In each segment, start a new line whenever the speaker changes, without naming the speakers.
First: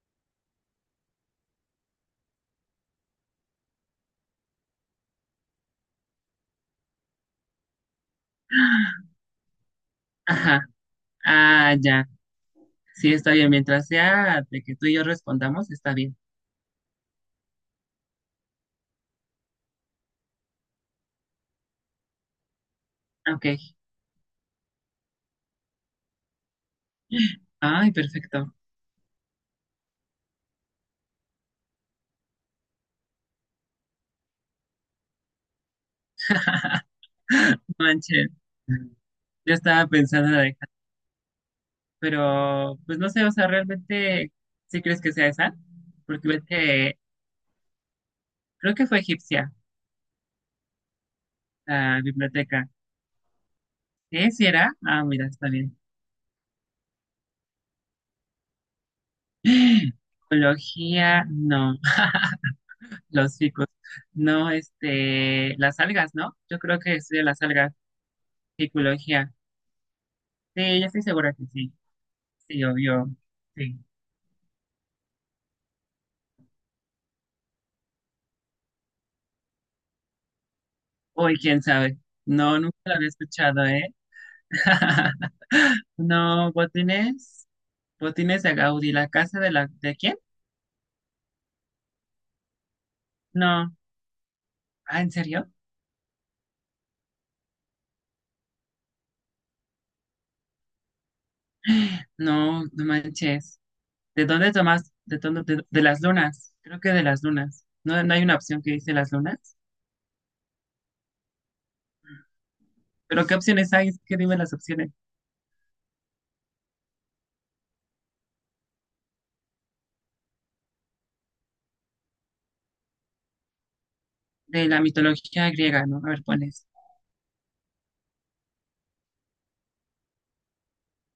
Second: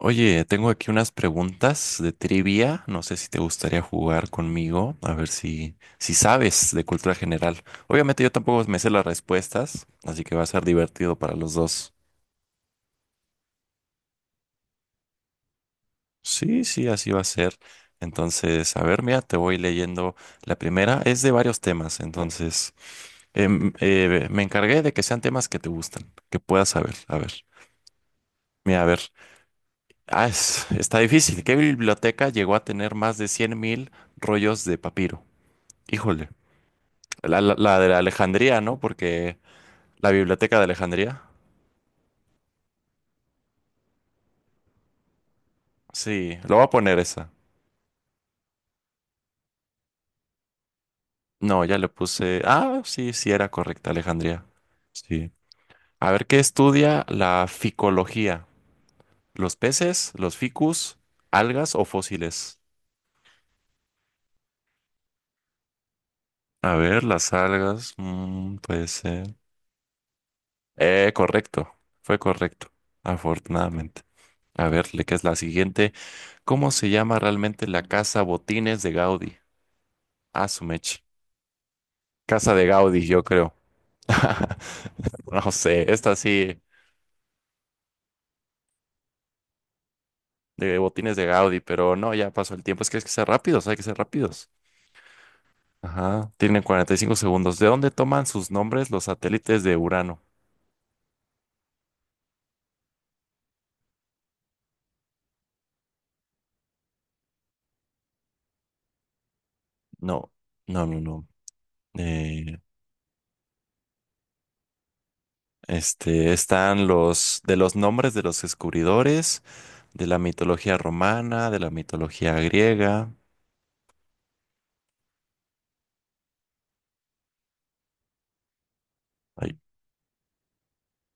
Oye, tengo aquí unas preguntas de trivia. No sé si te gustaría jugar conmigo, a ver si sabes de cultura general. Obviamente yo tampoco me sé las respuestas, así que va a
Ajá,
ser divertido para los
ah,
dos.
ya, sí, está bien. Mientras sea de que tú y yo respondamos, está bien.
Sí, sí, así va a ser. Entonces, a ver, mira, te voy leyendo. La primera es de varios temas, entonces
Ok.
me encargué de que sean temas que te gustan, que puedas saber. A ver,
Ay, perfecto.
mira, a ver. Está difícil. ¿Qué biblioteca llegó a tener más de 100.000 rollos de papiro? Híjole, la, la- la de la
Manche.
Alejandría, ¿no? Porque
Yo estaba
la
pensando en la de
biblioteca de
Hannah,
Alejandría.
pero pues no sé, o sea, realmente sí crees que sea esa, porque
Sí,
ves
lo voy a
que
poner esa.
creo que fue egipcia
No, ya le
la
puse.
biblioteca.
Ah, sí, sí era correcta,
¿Eh?
Alejandría.
¿Sí era? Ah, mira,
Sí.
está bien.
A ver, ¿qué estudia la ficología? ¿Los peces, los ficus,
Ecología,
algas
no,
o fósiles?
los ficus, no, este, las algas, ¿no? Yo
A
creo que
ver,
estudia
las
las algas,
algas. Puede
ecología.
ser.
Sí, yo estoy segura que sí.
Correcto. Fue
Sí,
correcto,
obvio. Sí.
afortunadamente. A ver, ¿le ¿qué es la siguiente? ¿Cómo se llama realmente la casa Botines de Gaudí? Ah, su mecha.
Uy, quién sabe.
Casa
No,
de
nunca lo
Gaudí,
había
yo creo.
escuchado, ¿eh?
No sé, esta
No,
sí,
Botines. Botines de Gaudí. ¿La casa de la de quién?
de botines de Gaudí, pero no, ya pasó el tiempo. Es que hay que ser rápidos,
No.
hay que ser rápidos.
Ah, ¿en serio?
Ajá, tienen 45 segundos. ¿De dónde toman sus nombres los satélites de Urano?
No, no manches. ¿De dónde tomas? ¿De dónde? De las lunas. Creo que de las lunas. ¿No, no hay una opción que dice las lunas?
No, no, no, no. Eh,
¿Pero qué opciones hay? Es que dime las opciones.
este, están los de los nombres de los descubridores, de la mitología romana, de la mitología griega.
De la mitología griega, ¿no? A ver, pones.
Ay,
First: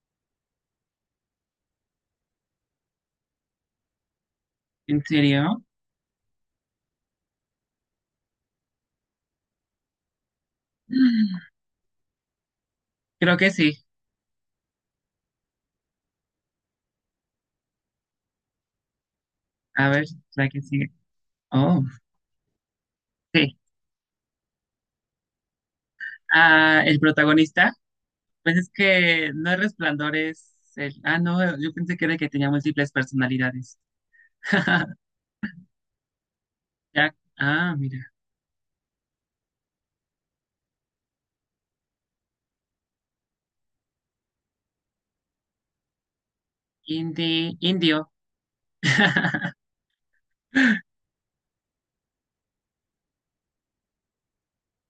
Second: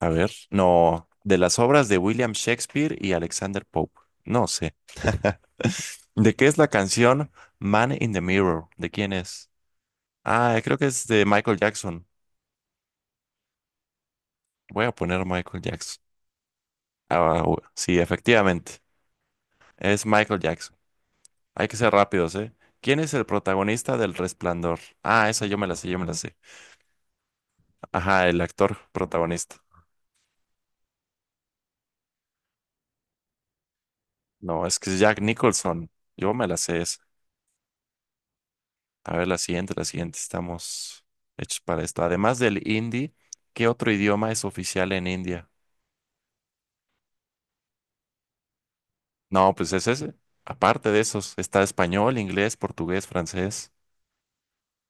a ver, no, de las obras de William Shakespeare y Alexander Pope. No sé.
¿En serio?
¿De qué es la canción Man in the Mirror? ¿De quién es? Ah, creo que es de Michael Jackson.
Creo que sí.
Voy a poner Michael Jackson. Sí, efectivamente.
A ver,
Es Michael
la que
Jackson.
sigue.
Hay que
Oh.
ser rápidos, ¿eh? ¿Quién es el
Sí.
protagonista del Resplandor? Ah, esa yo me la sé, yo me la sé.
Ah, el protagonista,
Ajá, el
pues es
actor
que no
protagonista.
es Resplandor, es el... Ah, no, yo pensé que era el que tenía múltiples personalidades.
No, es que es Jack Nicholson. Yo me la sé esa.
Jack, ah, mira.
A ver, la siguiente, la siguiente. Estamos hechos para esto. Además del hindi, ¿qué otro idioma es oficial en India?
Indi, indio.
No, pues ese es, aparte de esos, está español, inglés, portugués, francés,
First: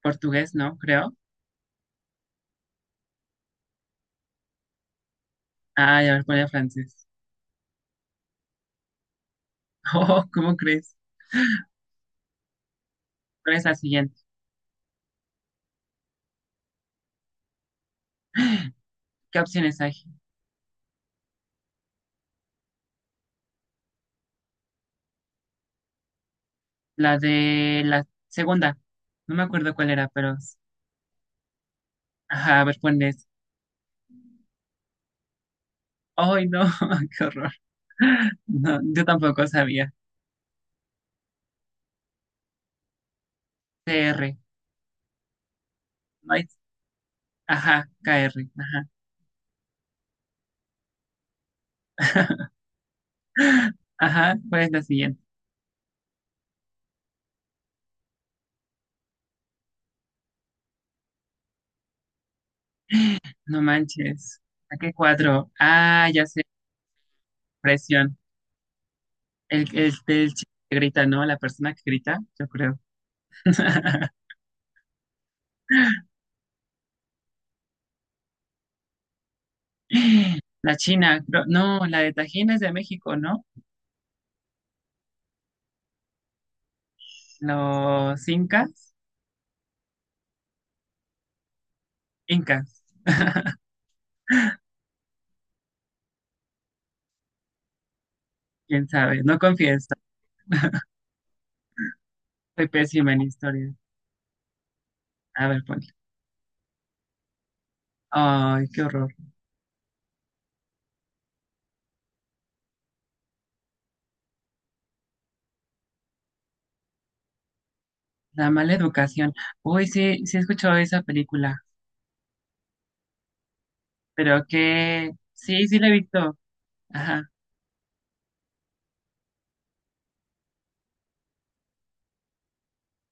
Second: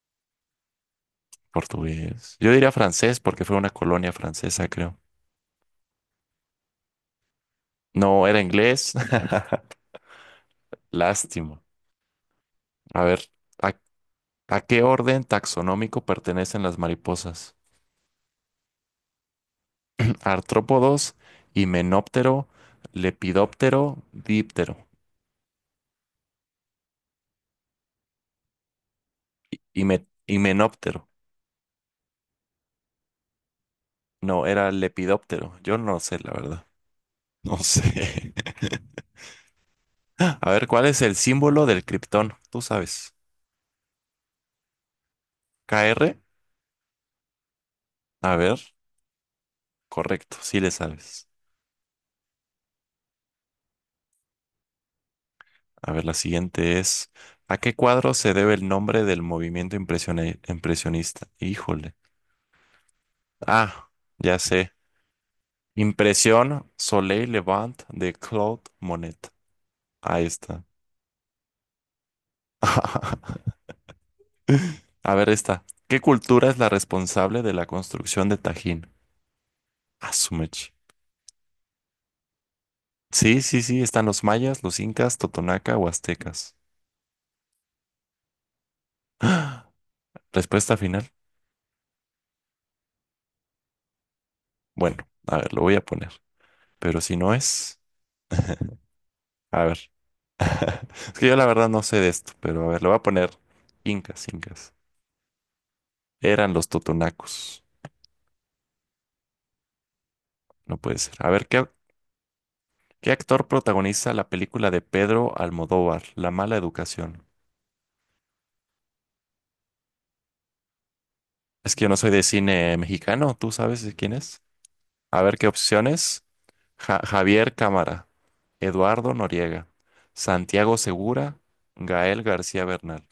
Portugués, ¿no? Creo.
portugués. Yo diría francés porque fue una colonia francesa, creo.
Ah, ya me ponía francés.
No, era inglés.
Oh, ¿cómo crees?
Lástimo. A ver,
¿Cuál es
¿a,
la siguiente?
a qué orden taxonómico pertenecen las mariposas?
¿Qué opciones hay?
Artrópodos, himenóptero, lepidóptero, díptero.
La de la segunda. No me acuerdo cuál era, pero...
Himenóptero.
Ajá, a ver, ponles.
No, era lepidóptero. Yo no sé, la
Ay, no,
verdad.
qué horror.
No sé.
No, yo tampoco sabía.
A ver, ¿cuál es el símbolo del criptón? Tú sabes.
Cr
K r.
No hay- Ajá, Kr
A ver,
Ajá.
correcto, sí le sabes.
Ajá, ¿cuál es la siguiente?
A ver, la siguiente es, ¿a qué cuadro se debe el nombre del movimiento impresionista? Híjole.
No
Ah, ya
manches.
sé.
¿A qué cuadro? Ah, ya sé,
Impresión Soleil Levant de
presión.
Claude Monet.
El, el,
Ahí
el chico
está.
que grita, ¿no? La persona que grita, yo creo.
A ver, esta. ¿Qué cultura es la responsable de la construcción de Tajín? Azumech.
La China, creo- no, la de Tajín es de México,
Sí,
¿no?
sí, sí, están los mayas, los incas, totonaca o aztecas.
Los incas,
Respuesta final.
incas,
Bueno, a ver, lo voy a poner. Pero si no es...
quién sabe, no
A
confieso,
ver. Es que yo la verdad no sé de esto, pero
soy
a ver, le voy a
pésima en
poner
historia.
incas, incas.
A ver, ponle.
Eran los totonacos.
Ay, qué horror.
No puede ser. A ver, ¿qué, qué actor protagoniza la película de Pedro Almodóvar, La mala educación?
La mala educación. Uy, sí, sí he escuchado esa película,
Es que yo no soy de cine mexicano, ¿tú sabes de quién es?
pero que
A ver, ¿qué
sí, sí la he
opciones?
visto. Ajá,
Javier Cámara, Eduardo Noriega, Santiago Segura, Gael García Bernal.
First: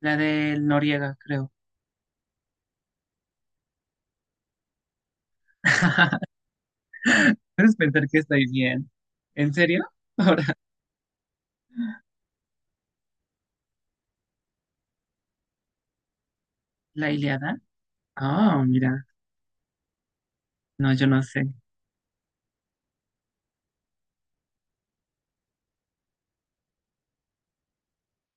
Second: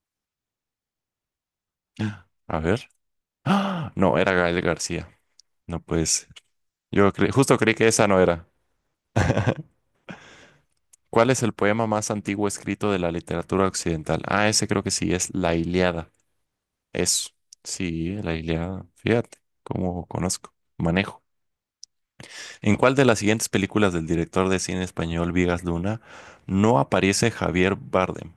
la del Noriega, creo.
Ah. A ver. ¡Ah! No, era Gael García. No puede ser. Justo creí
Puedes
que
pensar
esa
que
no
estoy
era.
bien. ¿En serio? Ahora,
¿Cuál es el poema más antiguo escrito de la literatura occidental? Ah, ese creo que sí, es La Ilíada.
la
Eso.
Ilíada.
Sí, La
Oh,
Ilíada.
mira.
Fíjate cómo conozco,
No, yo no
manejo.
sé.
¿En cuál de las siguientes películas del director de cine español Vigas Luna no aparece Javier Bardem?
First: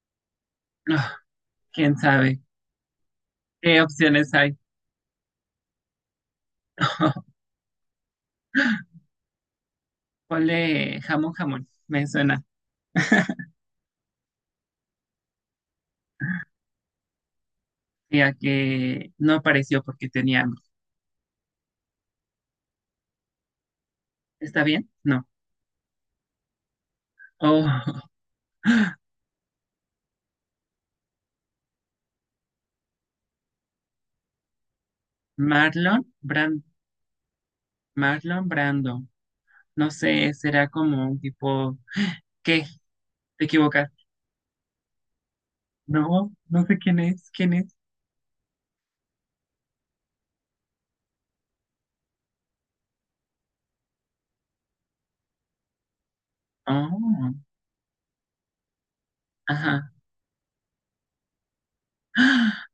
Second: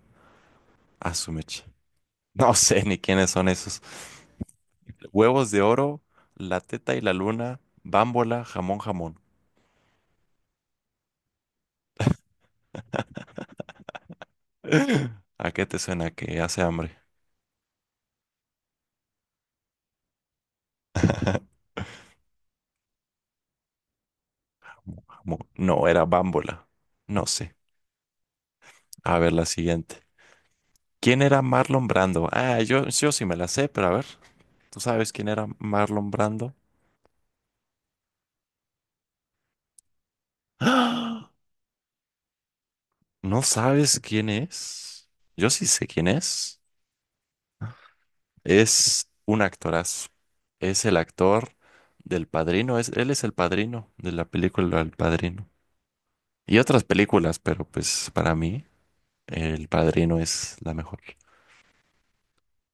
A
Ah,
su mecha.
quién sabe.
No sé ni quiénes son
¿Qué
esos.
opciones hay?
Huevos de oro, La teta y la luna, Bámbola, jamón, jamón.
Ponle jamón, jamón. Me suena.
¿A qué te suena que hace hambre?
Ya que no apareció porque tenía hambre.
Jamón.
¿Está bien? No.
Jamón. No, era bámbola. No sé.
Oh,
A ver, la siguiente. ¿Quién era Marlon Brando? Ah, yo sí me la sé, pero a ver, ¿tú sabes quién era
Marlon
Marlon Brando?
Brand, Marlon Brando. No sé, será como un
¡Ah!
tipo. ¿Qué?
¿No
¿Te equivocas?
sabes quién es? Yo sí sé quién
No,
es.
no sé quién es. ¿Quién es?
Es un actorazo. Es el actor del Padrino. Es, él es el padrino de la película El Padrino. Y otras
Oh,
películas, pero pues para mí El
ajá.
Padrino es la mejor.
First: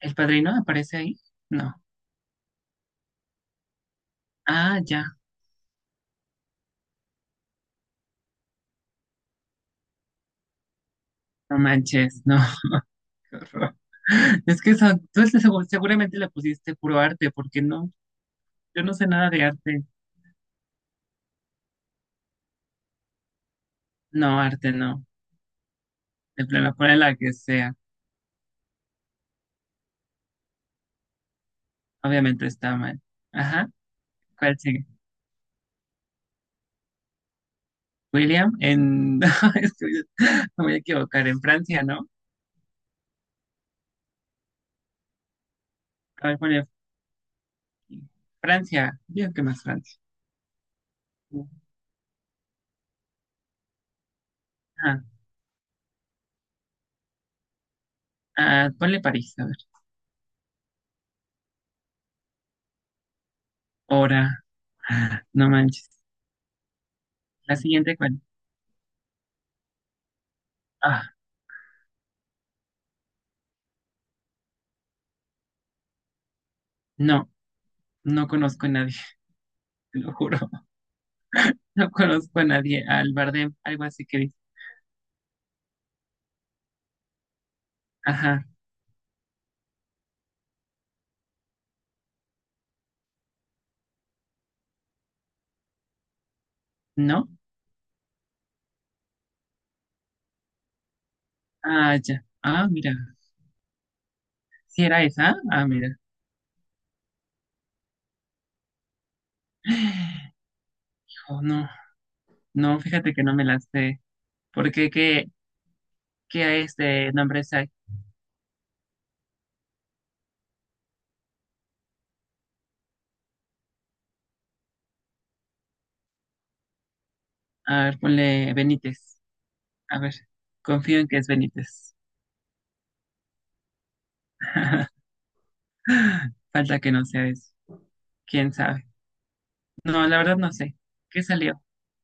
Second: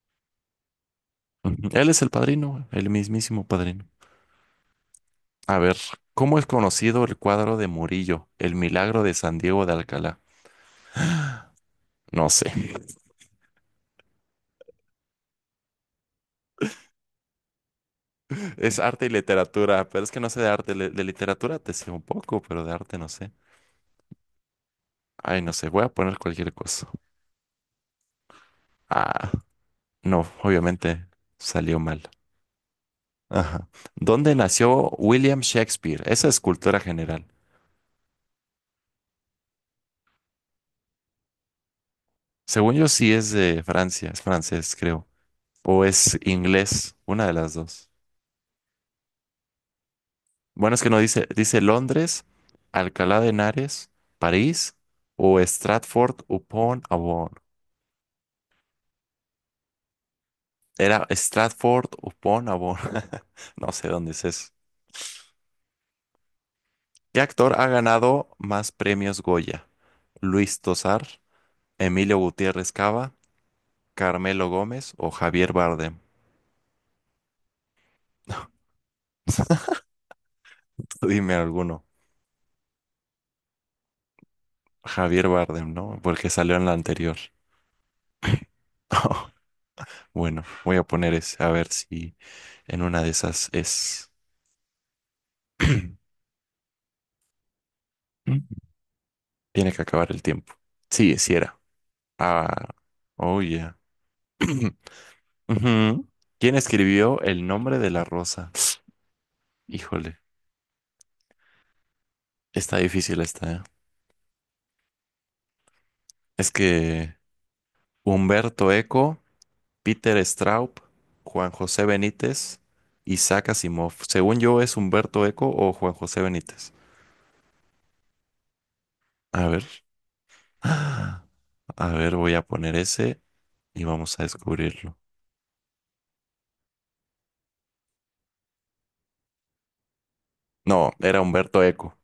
¿El padrino aparece ahí?
Ujú.
No.
Él es el padrino, el mismísimo padrino.
Ah, ya.
A ver, ¿cómo es conocido el cuadro de Murillo, El milagro de San Diego de Alcalá?
No manches,
No
no.
sé.
Es que son, tú es- segu- seguramente le pusiste puro arte, porque no,
Es
yo no
arte
sé
y
nada de arte.
literatura, pero es que no sé de arte. De literatura te sé un poco, pero de arte no sé.
No, arte no.
Ay, no sé, voy a poner
De
cualquier
plano,
cosa.
ponle la que sea.
Ah, no, obviamente salió mal.
Obviamente está mal.
Ajá.
Ajá.
¿Dónde
¿Cuál sigue?
nació William Shakespeare? Esa es cultura general.
William en. es que Me voy a equivocar. En Francia, ¿no?
Según yo sí es de Francia, es francés, creo. O es
A ver, ponle
inglés, una de las dos.
Francia. Digo que más Francia.
Bueno, es que no dice, dice Londres, Alcalá de Henares, París
Ajá.
o Stratford upon Avon.
Ah, ponle París, a ver.
Era Stratford upon Avon. No sé dónde es
Ahora.
eso.
Ah, no manches.
¿Qué
La
actor ha
siguiente, ¿cuál?
ganado más premios Goya? ¿Luis Tosar,
Ah,
Emilio Gutiérrez Cava, Carmelo Gómez o Javier Bardem?
no. No conozco a nadie, te lo juro.
Tú dime alguno.
No conozco a nadie. Al Bardem, algo así que dice.
Javier Bardem, ¿no? Porque salió en la anterior.
Ajá,
Bueno, voy a poner ese, a ver si en una de esas es.
¿no?
Mm. Tiene que acabar el tiempo. Sí, sí era.
Ah, ya. Ah,
Ah,
mira.
oh yeah.
¿Si era esa? Ah, mira.
Ujú. ¿Quién escribió El nombre de la rosa? Híjole,
Oh, no,
está
no, fíjate
difícil
que no me
esta,
la
¿eh?
sé. ¿Por qué? ¿Qué,
Es
qué este
que
nombre hay?
Humberto Eco, Peter Straub, Juan José Benítez, Isaac Asimov. Según yo, es Humberto Eco o Juan José Benítez.
A ver, ponle Benítez.
A ver.
A ver, confío en que
Ah,
es
a
Benítez.
ver, voy a poner ese y vamos a descubrirlo.
Falta que no sea eso. ¿Quién sabe? No, la verdad no sé.
No, era
¿Qué
Humberto
salió?
Eco.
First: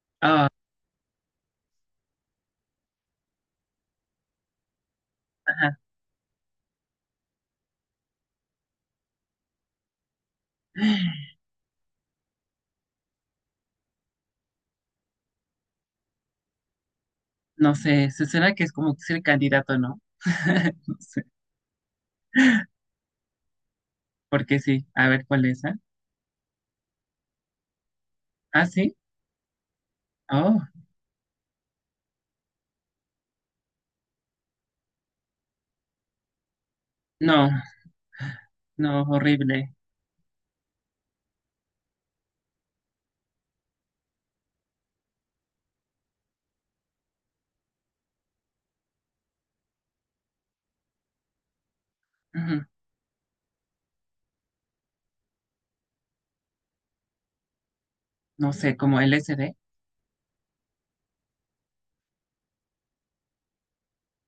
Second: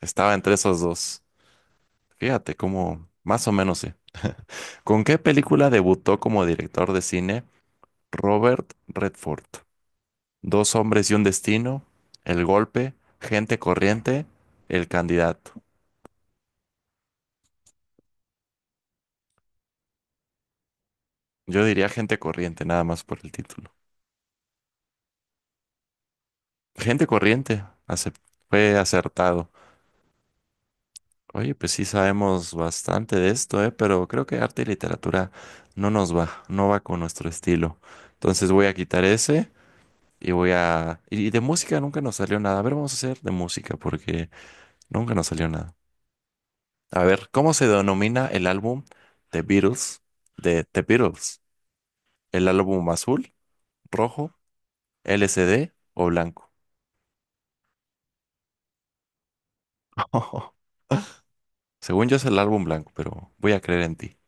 Estaba
Ah,
entre esos dos. Fíjate cómo, más o menos sí. ¿Con qué película
ajá.
debutó como director de cine Robert Redford? Dos hombres y un destino, El golpe, Gente corriente, El candidato.
No sé, se suena que es como que es el candidato, ¿no? No sé.
Yo diría Gente corriente, nada más por el título.
Porque sí, a ver cuál es, ¿ah?
Gente corriente, acep-
¿Ah,
Fue
sí?
acertado.
Oh,
Oye, pues sí sabemos bastante de esto, ¿eh? Pero creo que arte y literatura no nos va, no va con nuestro
no,
estilo. Entonces voy a quitar
no,
ese.
horrible.
Y voy a... Y de música nunca nos salió nada. A ver, vamos a hacer de música porque nunca nos salió nada. A ver, ¿cómo se denomina el álbum The Beatles de The Beatles? ¿El
Ujú,
álbum azul, rojo, LCD o blanco?
no sé, como LSD.
Según yo es el álbum blanco, pero voy a creer en ti.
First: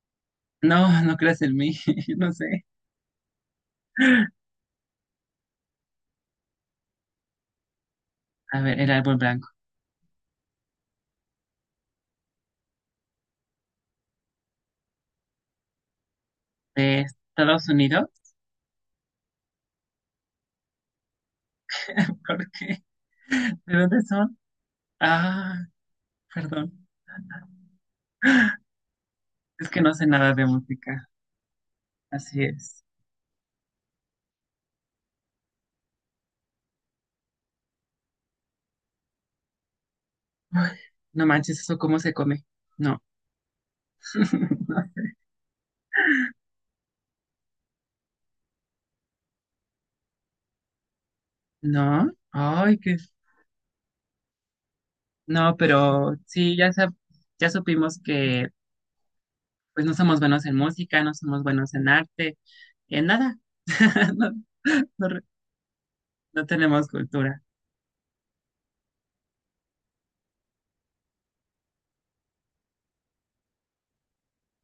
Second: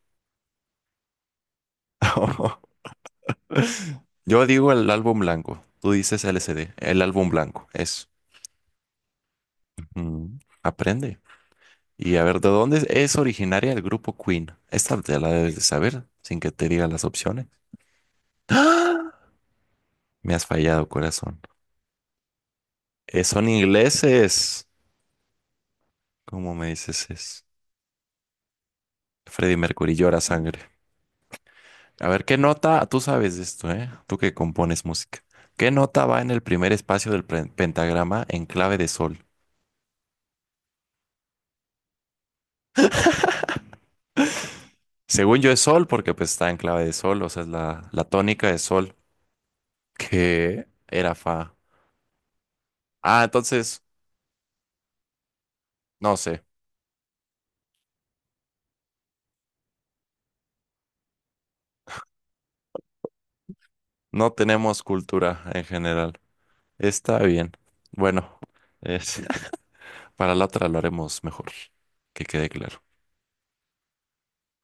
No, no creas en mí, no sé.
Yo digo el álbum blanco. Tú dices LCD. El álbum blanco. Eso.
A ver, el árbol blanco.
Aprende. Y a ver, ¿de dónde es originaria el grupo Queen? Esta te la debes de saber sin que te diga
¿De
las opciones.
Estados Unidos?
¡Ah! Me has fallado, corazón.
¿Por qué?
Son
¿De dónde son?
ingleses.
Ah,
¿Cómo me
perdón.
dices es? Freddie
Es que no
Mercury
sé
llora
nada de
sangre.
música.
A ver, ¿qué
Así es.
nota? Tú sabes de esto, ¿eh? Tú que compones música. ¿Qué nota va en el primer espacio del pentagrama en clave de sol?
Ay, no manches, ¿eso cómo se come? No.
Según yo es sol, porque pues está en clave de sol, o sea, es la tónica de sol, que era fa.
¿No? Ay, qué...
Ah, entonces,
No, pero
no sé,
sí, ya, sab- ya supimos que pues no somos buenos en música, no somos buenos en arte, en nada. No,
no tenemos
no
cultura en general.
no tenemos
Está
cultura.
bien. Bueno, es... Para la otra lo haremos mejor, que quede claro.